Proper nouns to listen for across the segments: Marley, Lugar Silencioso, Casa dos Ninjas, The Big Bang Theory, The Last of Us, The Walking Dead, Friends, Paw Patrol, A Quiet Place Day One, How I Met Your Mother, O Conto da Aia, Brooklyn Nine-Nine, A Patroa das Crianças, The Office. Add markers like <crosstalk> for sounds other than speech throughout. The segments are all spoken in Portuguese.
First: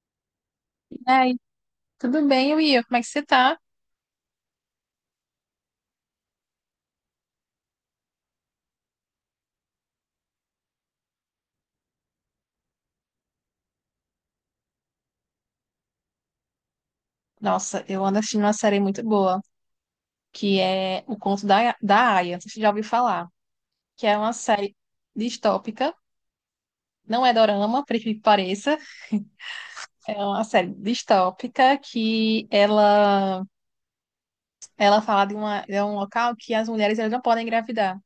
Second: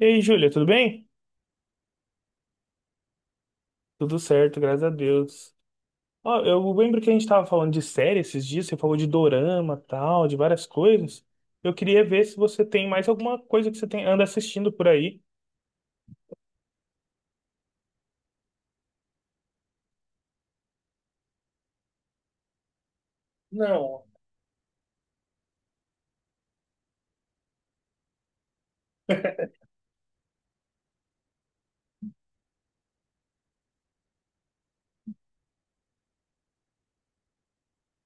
E aí, Júlia, tudo bem? E aí, tudo bem, Will? Como é que você tá? Tudo certo, graças a Deus. Ó, eu lembro que a gente estava falando de série esses dias, você falou de dorama, tal, de várias coisas. Eu queria ver se você tem mais alguma coisa que você tem, anda assistindo por aí. Nossa, eu ando assistindo uma série muito boa, que é O Conto da Aia. Você já ouviu falar? Não, Que é uma série distópica, não é dorama, por incrível que pareça. <laughs> É uma série distópica que ela fala de, uma, de um local que as mulheres elas não podem engravidar.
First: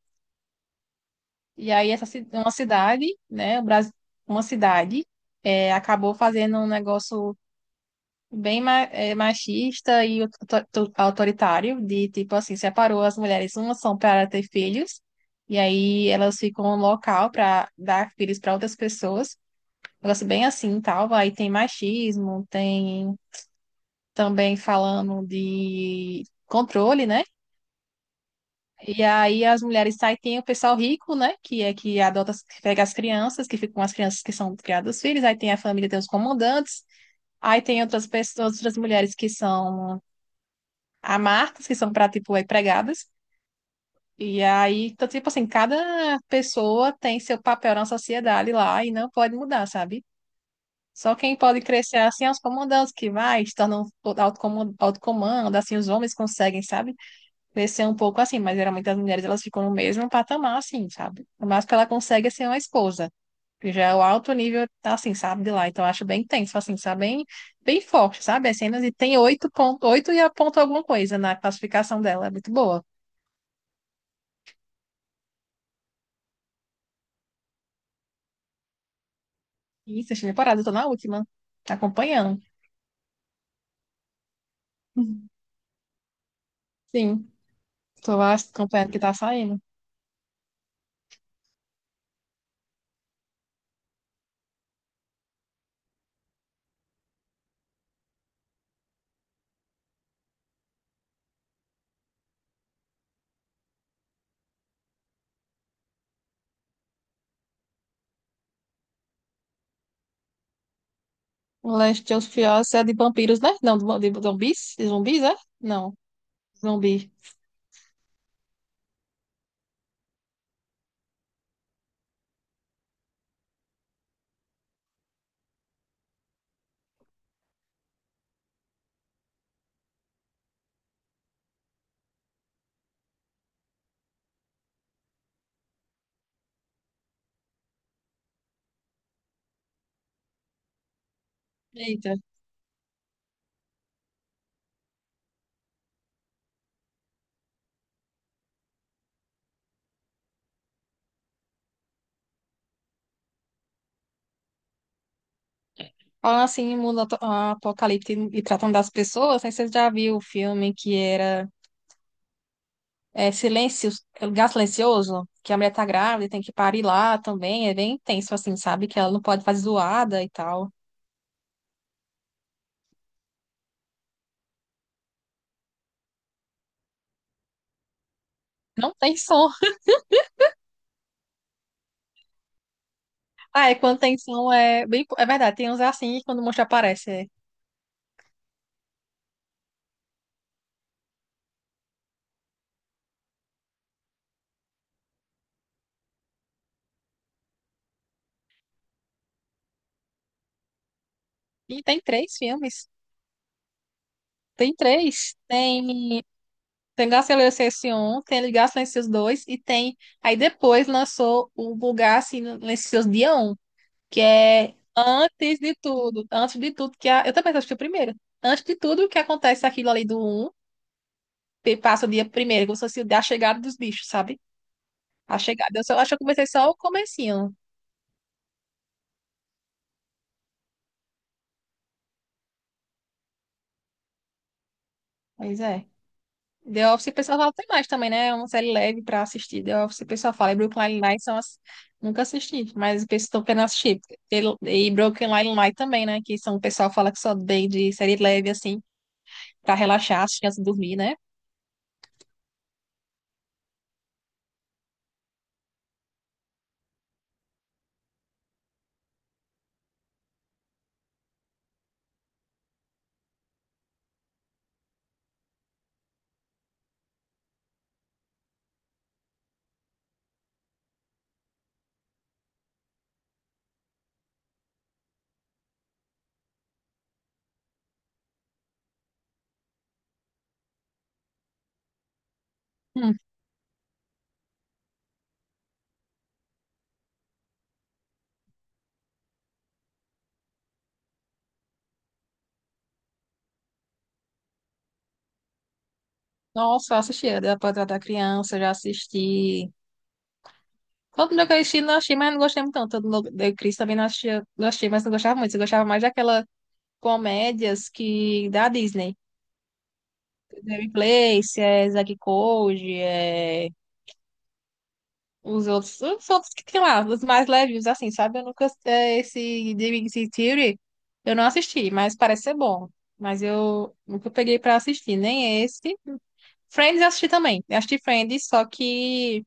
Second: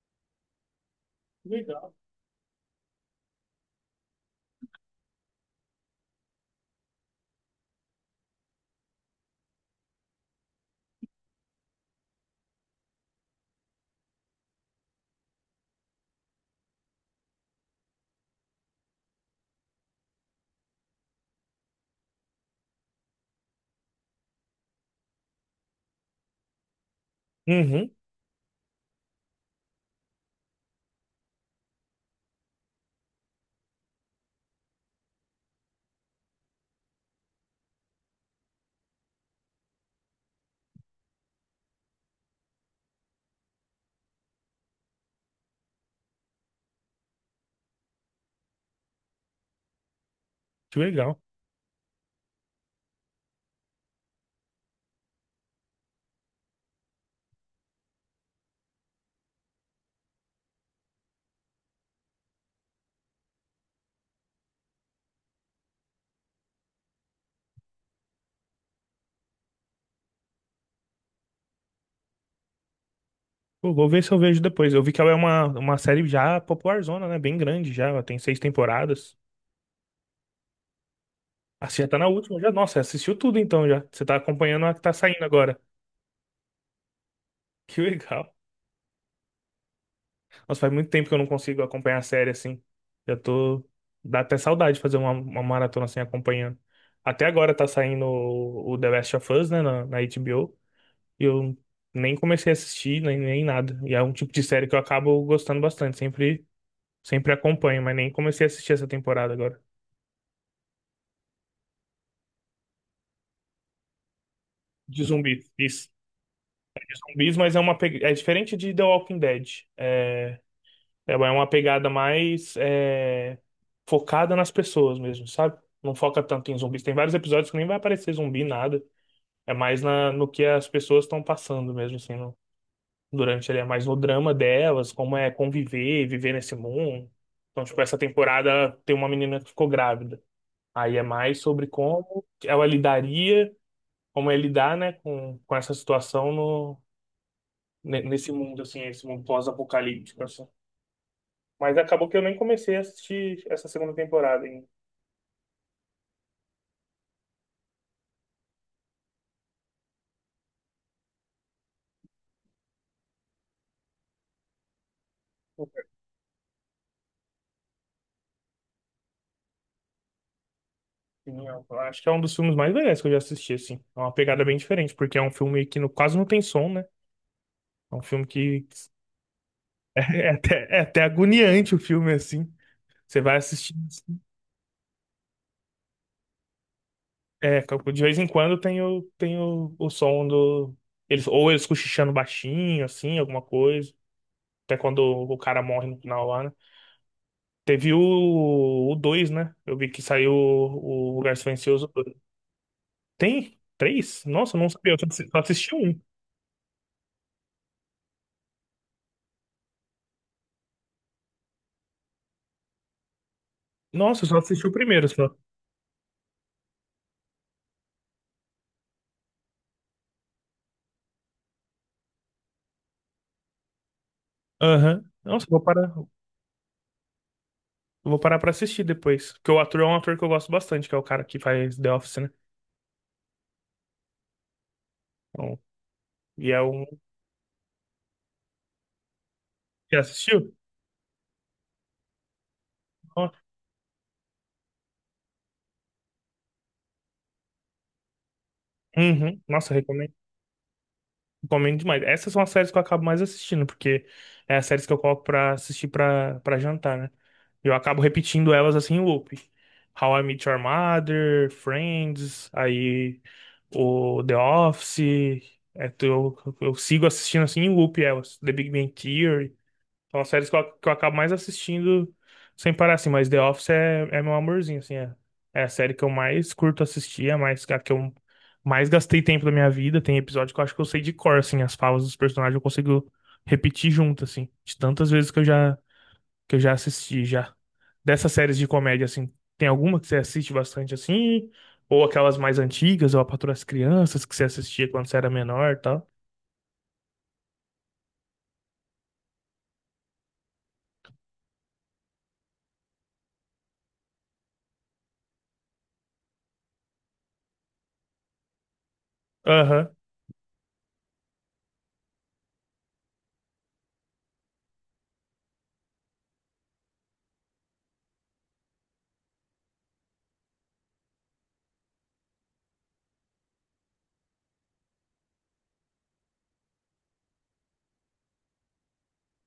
E aí, legal. Uma cidade, né, o Brasil, uma cidade, acabou fazendo um negócio bem machista e autoritário, de tipo assim, separou as mulheres, umas são para ter filhos, e aí elas ficam no local para dar filhos para outras pessoas. Um negócio bem assim, tal, aí tem machismo, tem também falando de controle, né? Uhum, E aí as mulheres saem, tem o pessoal rico, né? Que é que adota, que pega as crianças, que ficam com as crianças que são criadas os filhos, aí tem a família, tem os comandantes, aí tem outras pessoas, outras mulheres que são há marcas que são para, tipo, aí pregadas. E aí, então, tipo assim, cada pessoa tem seu papel na sociedade lá e não pode mudar, sabe? que Só legal. quem pode crescer assim é os comandantes que vai, se tornam autocomando, autocomando, assim, os homens conseguem, sabe? Crescer um pouco assim, mas geralmente as mulheres elas ficam no mesmo patamar, assim, sabe? O máximo que ela consegue é ser uma esposa, que já é o alto nível, assim, sabe, de lá. Então, eu acho bem intenso, assim, sabe? Bem, bem forte, sabe? As cenas e tem oito ponto, oito e a ponto alguma coisa na classificação dela, é muito boa. Pô, vou ver se eu vejo depois. Eu vi que ela é uma série já popularzona, né? Bem grande já, ela tem seis temporadas. Isso, eu cheguei parada, eu tô na última. Ah, Tá você já tá na última acompanhando. já. Nossa, assistiu tudo então já. Você tá acompanhando a que tá saindo <laughs> agora. Sim, Que tô legal. as- acompanhando o que tá saindo. Nossa, faz muito tempo que eu não consigo acompanhar a série assim. Já tô. Dá até saudade de fazer uma maratona assim acompanhando. Até agora tá saindo o The Last of Us, né, na HBO. E eu nem comecei a assistir, nem, nem nada. E é um tipo de série que eu acabo gostando bastante. Sempre, sempre acompanho, mas nem comecei a assistir essa temporada agora. O Last of Us é de vampiros, né? Não, de zumbis? De De zumbis, é? zumbis. Isso. Não, zumbi. Zumbis, mas é uma. É diferente de The Walking Dead. É, ela é uma pegada mais focada nas pessoas mesmo, sabe? Não foca tanto em zumbis. Tem vários episódios que nem vai aparecer zumbi, nada. É mais na, no que as pessoas estão passando mesmo, assim, durante ele. É mais no drama delas, como é conviver, viver nesse mundo. Então, tipo, essa temporada tem uma menina que ficou grávida. Aí é mais sobre Eita. como ela lidaria, como é lidar, né, com essa situação no, nesse mundo, assim, esse mundo pós-apocalíptico, assim. Mas acabou que eu nem comecei a assistir essa segunda temporada ainda. Falam assim, em apocalipse e tratando das pessoas, não sei se você já viu o filme que era Silêncio, Lugar Silencioso, que a mulher tá grávida e tem que parir lá também, é bem intenso assim, sabe? Que ela não pode fazer zoada e tal. Sim, eu acho que é um dos filmes mais legais que eu já assisti, assim. É uma pegada bem diferente, porque é um filme que quase não tem som, né? É um filme que Não tem som. <laughs> É até agoniante o filme, assim. Você vai Ah, é assistindo. quando tem Assim. som, é bem... É verdade, tem uns é assim, quando o monstro aparece, é. É, de vez em quando tem o som do. Eles, ou eles cochichando baixinho, assim, alguma coisa. Até quando o cara morre no final lá, né? Teve o 2, né? Eu vi que saiu o Lugar E Silencioso. tem três filmes. Tem três? Nossa, eu não Tem sabia. Eu só três. só assisti um. Tem, tem Garcilaso 1, tem Ligar Silencioso 2 e tem. Aí depois lançou o Vulgar Silencioso Dia um que Nossa, eu só assisti o é primeiro só. antes de tudo. Antes de tudo, que é a, eu também assisti o primeiro. Antes de tudo, o que acontece aquilo ali do um que passa o dia primeiro, como se fosse o dia- a chegada dos bichos, sabe? Aham. A Nossa, eu vou chegada. Eu parar, só eu acho que eu comecei só o comecinho. vou parar pra assistir depois. Porque o ator é um ator que eu gosto bastante, que é o cara que faz The Office, né? Então, Pois é. e é um. The Office, o pessoal fala, tem mais também, né? É uma série leve pra assistir. The Já Office, o pessoal fala. assistiu? E Brooklyn Nine-Nine são as... Nunca assisti, mas o pessoal Ó, estão querendo assistir. E Brooklyn Nine-Nine também, né? Que são, o pessoal fala que só bem de série leve, assim, uhum. Nossa, pra eu recomendo. relaxar, assistir antes de dormir, né? Recomendo demais. Essas são as séries que eu acabo mais assistindo, porque é as séries que eu coloco pra assistir pra jantar, né? Eu acabo repetindo elas assim em loop. How I Met Your Mother, Friends, aí o The Office. É, eu sigo assistindo assim em loop elas. The Big Bang Theory. São as séries que eu acabo mais assistindo sem parar assim. Mas The Office é, é meu amorzinho, assim. É, é a série que eu mais curto assistir, é mais, a que eu mais gastei tempo da minha vida. Tem episódio que eu acho que eu sei de cor, assim. As falas dos personagens eu consigo Hum. repetir junto, assim. De tantas vezes que eu já assisti já. Dessas séries de comédia, assim, tem alguma que você assiste bastante assim? Ou aquelas mais antigas, ou A Patroa das Crianças, que você assistia quando você era menor e tal? Nossa, eu assisti. A da Patrulha da Criança, já assisti. Todo mundo que eu assisti, não assisti, mas não gostei muito tanto. Todo mundo da Cris também não assistia, não achei mas não gostava muito. Eu gostava mais daquelas comédias que... da Disney. Aham. Mary Place, é Zack e Cody, é... os outros que tem lá, os mais leves, assim, sabe? Eu nunca, é, esse The Big Bang Theory, eu não assisti, mas parece ser bom. Mas eu nunca peguei pra assistir, nem esse. Friends eu assisti também. Eu assisti Friends, só que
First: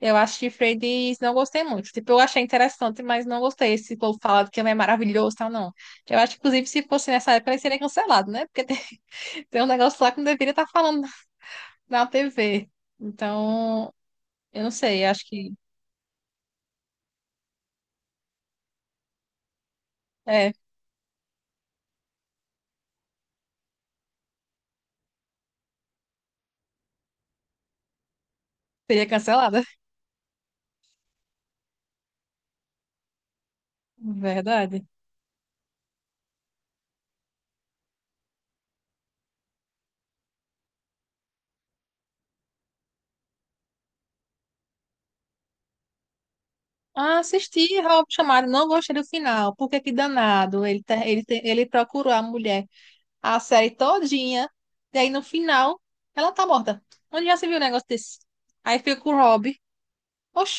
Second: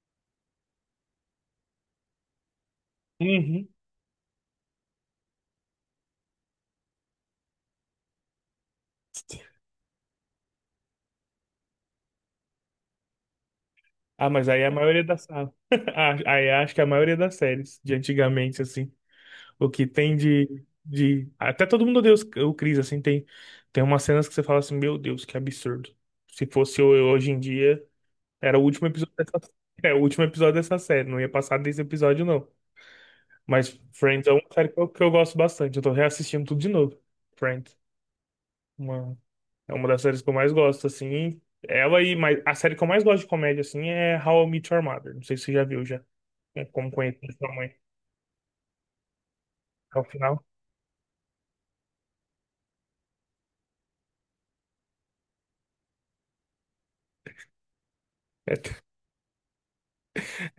eu assisti Friends e não gostei muito. Tipo, eu achei interessante, mas não Uhum. gostei. Esse povo falado que é maravilhoso e tal, não. Eu acho que, inclusive, se fosse nessa época, ele seria cancelado, né? Porque tem, <laughs> tem um negócio lá que não deveria estar falando na TV. Então, Ah, mas aí eu é a não maioria sei, eu acho das. Ah, que, <laughs> ah, aí acho que é a maioria das séries de antigamente, assim, o que tem é, de. De... Até todo mundo odeia o Chris, assim, tem, tem umas cenas que você fala assim, meu Deus, que absurdo. Se fosse eu hoje em dia, era o último seria episódio dessa... cancelado. <laughs> É, o último episódio dessa série, não ia passar desse episódio, não. Mas Friends é uma série que Verdade. eu gosto bastante. Eu tô reassistindo tudo de novo. Friends. Uma, é uma das séries que eu mais gosto, assim. Ela e mas a série que eu mais gosto de comédia, assim, é How I Met Your Mother. Não sei se você já viu já. É Como Ah, conhecer sua mãe assisti Rob Chamado, não gostei do final, porque que ao final. danado. Ele, tá ele, te- Ele procurou a mulher a série todinha, e aí no final ela tá morta. Onde já se viu um negócio desse? É, <laughs> Aí fica com o Rob.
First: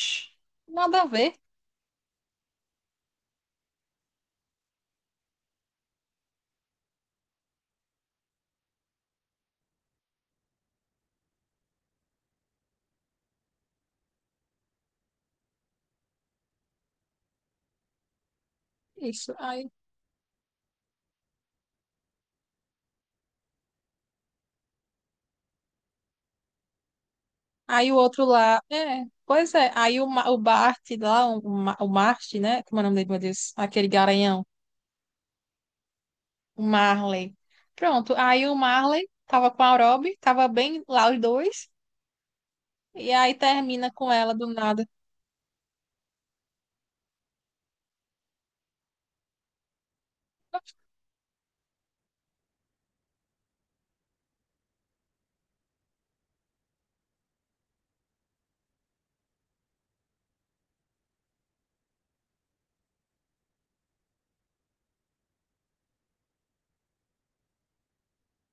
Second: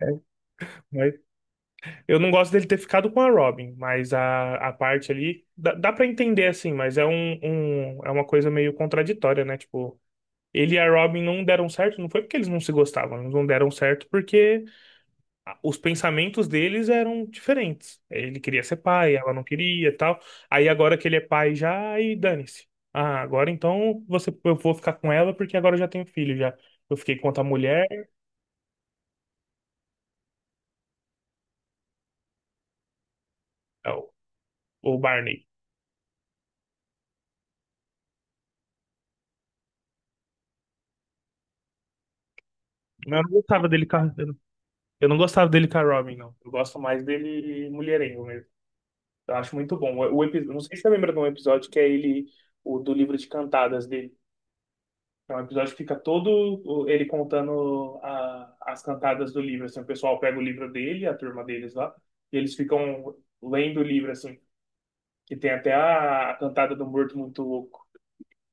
é, nada a mas ver. eu não gosto dele ter ficado com a Robin, mas a parte ali dá, dá para entender assim, mas é é uma coisa meio contraditória, né? Tipo, ele e a Robin não deram certo, não foi porque eles não se gostavam, eles não deram certo porque os pensamentos deles eram diferentes. Ele queria ser pai, ela Isso. não Aí, queria, e tal. Aí agora que ele é pai já, aí dane-se. Ah, agora então você, eu vou ficar com ela porque agora eu já tenho filho já. Eu fiquei com outra mulher, aí o outro lá, é, pois é. Aí o, Ma- o Bart lá, o, Ma- o Mart, né? Como é o nome dele, meu Deus? Aquele é, o garanhão, o Barney. o Marley. Pronto, aí o Marley tava com a Rob, tava bem lá os dois. E Mas eu não aí gostava dele termina com com a- eu ela não do nada. eu não gostava dele com a Robin, não. Eu gosto mais dele mulherengo mesmo. Eu acho muito bom. O, episódio, não sei se você lembra de um episódio que é ele, o do livro de cantadas dele. É um episódio que fica todo ele contando as cantadas do livro, assim, o pessoal pega o livro dele, a turma deles lá, e eles ficam lendo o livro, assim, que tem até a cantada do Morto Muito Louco.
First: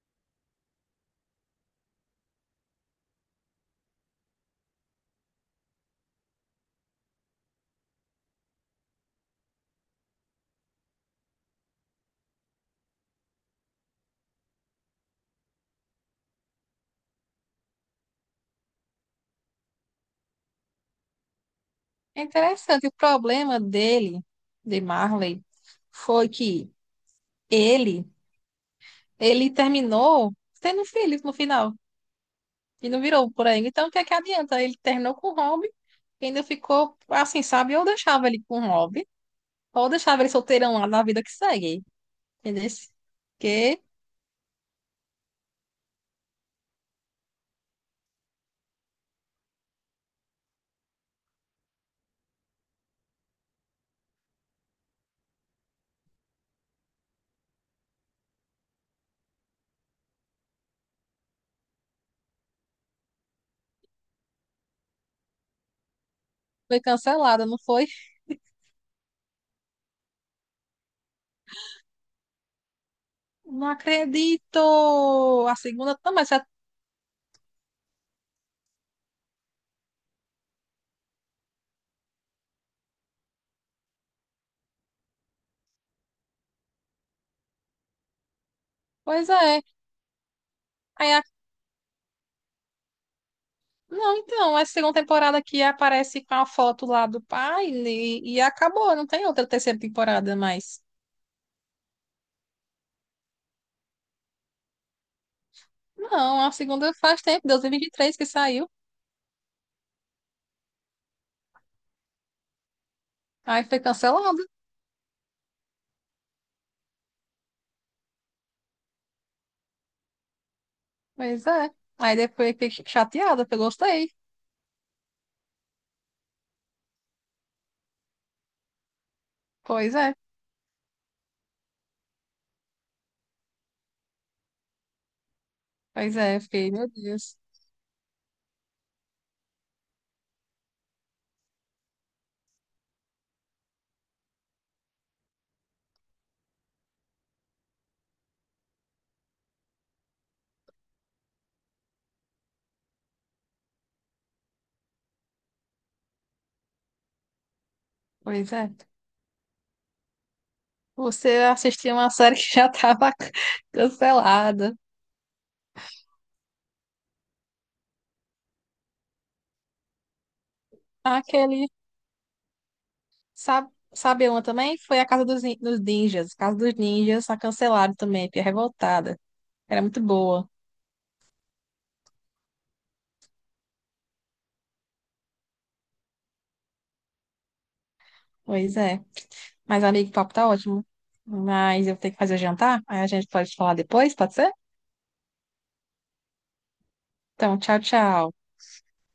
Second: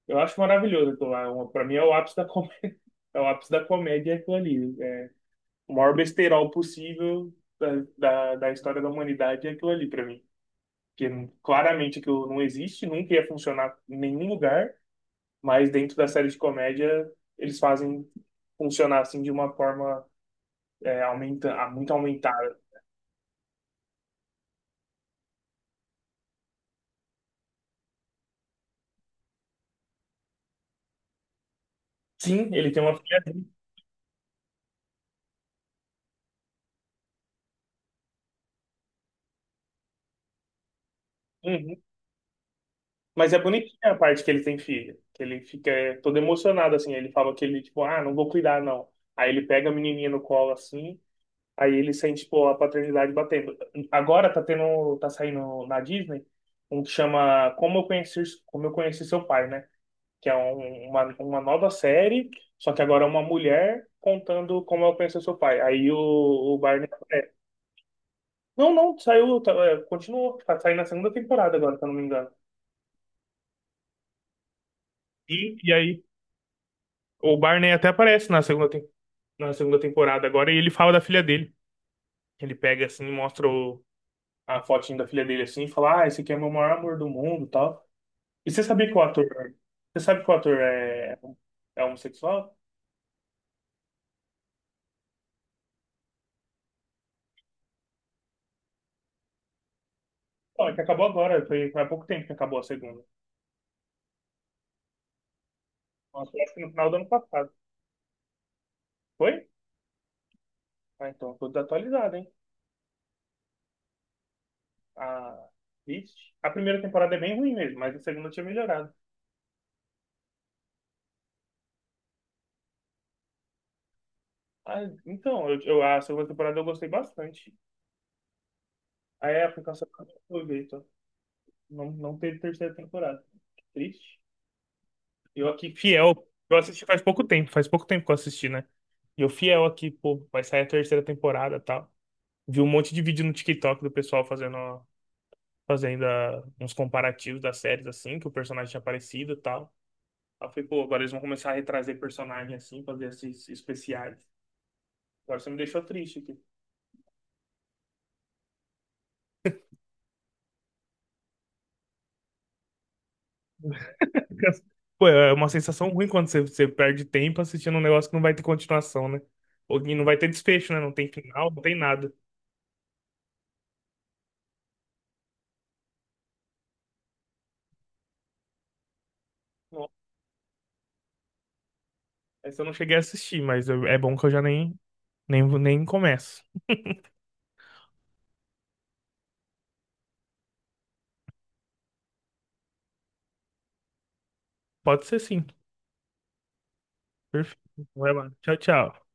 Eu acho maravilhoso, aquilo lá, uma- pra mim é o ápice da comédia, <laughs> é o ápice da comédia aquilo ali, é o maior besterol possível da história da humanidade é aquilo ali pra mim, porque claramente aquilo não existe, nunca ia funcionar em nenhum lugar, mas dentro da série de comédia eles fazem funcionar assim de uma forma aumenta, ah, muito É aumentada. interessante, o problema dele, de Marley, foi que ele, ele terminou tendo filhos no final. Sim, ele tem E uma não filha. virou por aí. Então, o que é que adianta? Ele terminou com o Rob, e ainda ficou assim, sabe? Ou deixava ele com o Rob, ou deixava ele solteirão lá na vida que Uhum. segue. Entendeu? Mas é Que bonitinha a parte que ele tem filha, que ele fica todo emocionado assim, ele fala que ele tipo, ah, não vou cuidar não. Aí ele pega a menininha no colo assim, aí ele sente tipo a paternidade batendo. Agora tá tendo, tá saindo na Disney um que chama como eu conheci seu pai, né? que é uma nova série, só que agora é uma mulher contando como ela conheceu seu pai. Aí o foi Barney. É, cancelada, não foi? não, não, saiu, tá, é, continuou, tá saindo na segunda temporada agora, se eu não me engano. Não acredito! A E segunda aí também já. o Barney até aparece na segunda, na segunda temporada agora e ele fala da filha dele. Ele pega assim, mostra a fotinho da filha dele assim e fala: Ah, esse aqui é meu maior amor do mundo e tal. E você sabia que o ator. Pois é. Você sabe que o ator Aí é, é homossexual? Não, então, essa segunda temporada aqui aparece com a foto lá do pai e acabou, não tem outra terceira temporada Ó, é que mais. acabou agora, foi, foi há pouco tempo que acabou a segunda. Nossa, Não, a acho que no final segunda do ano faz tempo, passado. 2023 que saiu. Foi? Ah, então, tudo atualizado, hein? Aí foi cancelada. A... Vixe. A primeira temporada é bem ruim mesmo, mas a segunda tinha melhorado. Pois é. Aí depois fiquei chateada, porque eu gostei. Ah, então, a segunda temporada eu gostei bastante. Aí a aplicação Pois é, foi Vitor. Não, não teve terceira temporada. Que triste. Eu aqui, pois fiel. é, Eu fiquei, assisti meu Deus. Faz pouco tempo que eu assisti, né? E eu fiel aqui, pô, vai sair a terceira temporada e tal. Vi um monte de vídeo no TikTok do pessoal fazendo, fazendo ah, uns comparativos das séries, assim, que o personagem tinha aparecido e tal. Aí eu falei, pô, agora eles vão começar a retrazer personagem assim, fazer esses especiais. Agora você me deixou triste aqui. Pois é. Você assistiu uma série <laughs> que já estava <laughs> <laughs> cancelada. Pô, é uma sensação ruim quando você, você perde tempo assistindo um negócio que não vai ter continuação, né? Ou que não vai ter desfecho, né? Não tem final, não Aquele, tem nada. sabe, sabe uma também? Foi a Casa dos, dos Ninjas. Casa dos Ninjas, a cancelada também, fiquei revoltada. Era Nossa, muito boa. essa eu não cheguei a assistir, mas eu- é bom que eu já nem, nem, nem começo. Pois é. Mas, amigo, o papo tá ótimo. Mas eu tenho que fazer o jantar. Aí a gente pode falar depois, pode ser? Pode ser sim. Então, Perfeito. tchau, Vai lá. tchau. Tchau, tchau.